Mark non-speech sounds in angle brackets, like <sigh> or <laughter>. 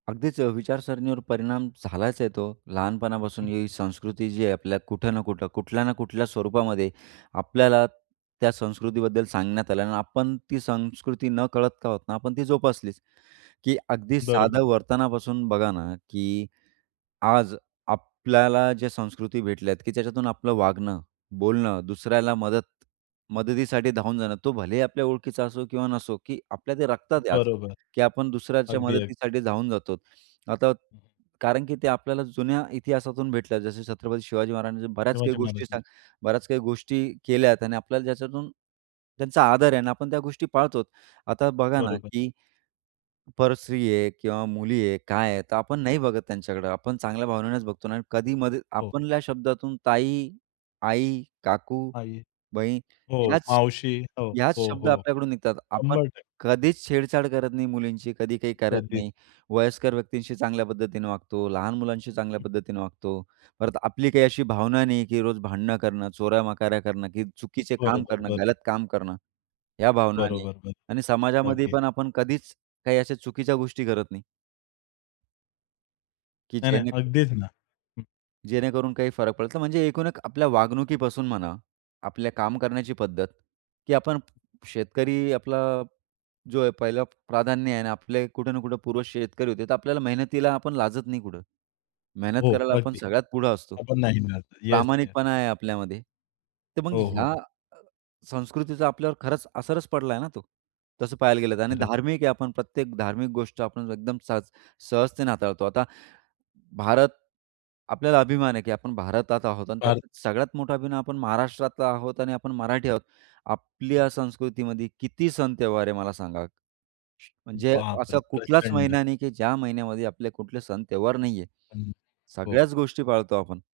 अगदीच अ, विचारसरणीवर परिणाम झालाच आहे तो. लहानपणापासून हं. ही संस्कृती जी आहे, आपल्या कुठं ना कुठं, कुठल्या ना कुठल्या स्वरूपामध्ये आपल्याला त्या संस्कृतीबद्दल सांगण्यात आलं आणि आपण ती संस्कृती नकळत का आहोत ना, आपण ती जोपासलीच. की अ, अगदी बरोबर. साधं वर्तनापासून बघा ना, की आज आपल्याला जे संस्कृती भेटल्या आहेत, की त्याच्यातून आपलं वागणं, बोलणं, दुसऱ्याला मदत मदतीसाठी धावून जाणं, तो भलेही आपल्या ओळखीचा असो किंवा नसो, की आपल्या ते रक्तात आहे आज. बरोबर. की आपण दुसऱ्याच्या अगदी, अगदी. मदतीसाठी धावून जातो आता, हं. कारण की ते आपल्याला जुन्या इतिहासातून भेटल्या. जसे छत्रपती शिवाजी महाराजांनी बऱ्याच काही शिवाजी गोष्टी महाराज ना. सा बऱ्याच काही गोष्टी केल्या आणि आपल्याला ज्याच्यातून त्यांचा आदर आहे आणि आपण त्या गोष्टी पाळतो. आता, बघा ना, बरोबर. की परस्त्री आहे किंवा मुली आहे, काय आहे, तर आपण नाही बघत त्यांच्याकडं. आपण चांगल्या भावनेनेच बघतो ना. कधीमध्ये हो, हो. आपल्या शब्दातून ताई, आई, काकू, आई. बहीण हो, याच मावशी हो, याच हो, शब्द हो. आपल्याकडून निघतात. आपण 100% कधीच छेडछाड करत नाही मुलींची, कधी काही करत कधीच नाही. वयस्कर व्यक्तींशी चांगल्या पद्धतीने वागतो, लहान मुलांशी चांगल्या हं. पद्धतीने वागतो. परत आपली काही अशी भावना नाही, की रोज भांडणं करणं, चोऱ्या-मकाऱ्या करणं की चुकीचे बरोबर, काम करणं, बरोबर. गलत काम करणं. या भावना नाही बरोबर, बरोबर. आणि समाजामध्ये अगदी. पण आपण कधीच काही अशा चुकीच्या गोष्टी करत नाही. की नाही, नाही. जेणे अगदीच ना. हं. जेणेकरून काही फरक पडल. म्हणजे एकूण एक आपल्या वागणुकीपासून म्हणा, आपल्या काम करण्याची पद्धत की आपण शेतकरी आपला जो आहे, पहिलं प्राधान्य आहे आणि आपले कुठे ना कुठे पूर्वज शेतकरी होते. तर आपल्याला मेहनतीला आपण लाजत नाही कुठे. मेहनत हो, करायला आपण अगदी. सगळ्यात पुढे असतो. आपण नाही ना आता. येस, येस, प्रामाणिकपणा येस. आहे आपल्यामध्ये. तर मग हो, ह्या हो. अ, संस्कृतीचा आपल्यावर खरंच असरच पडला ना तो, तसं पाहायला गेलं तर. आणि खरंच. धार्मिक आहे आपण. प्रत्येक धार्मिक गोष्ट आपण एकदम सहज-सहजतेने हाताळतो. आता भारत, आपल्याला अभिमान आहे, की आपण भारतात आहोत आणि <unintelligible> त्यात सगळ्यात मोठा अभिमान, आपण महाराष्ट्रातला आहोत आणि आपण मराठी आहोत. आपल्या संस्कृतीमध्ये किती सण-त्यौहार आहे, मला सांगा. म्हणजे बापरे! असं कुठलाच प्रचंड. महिना नाही, की ज्या महिन्यामध्ये आपले कुठले सण-त्यौहार नाहीये. हं, हो. सगळ्याच गोष्टी पाळतो आपण.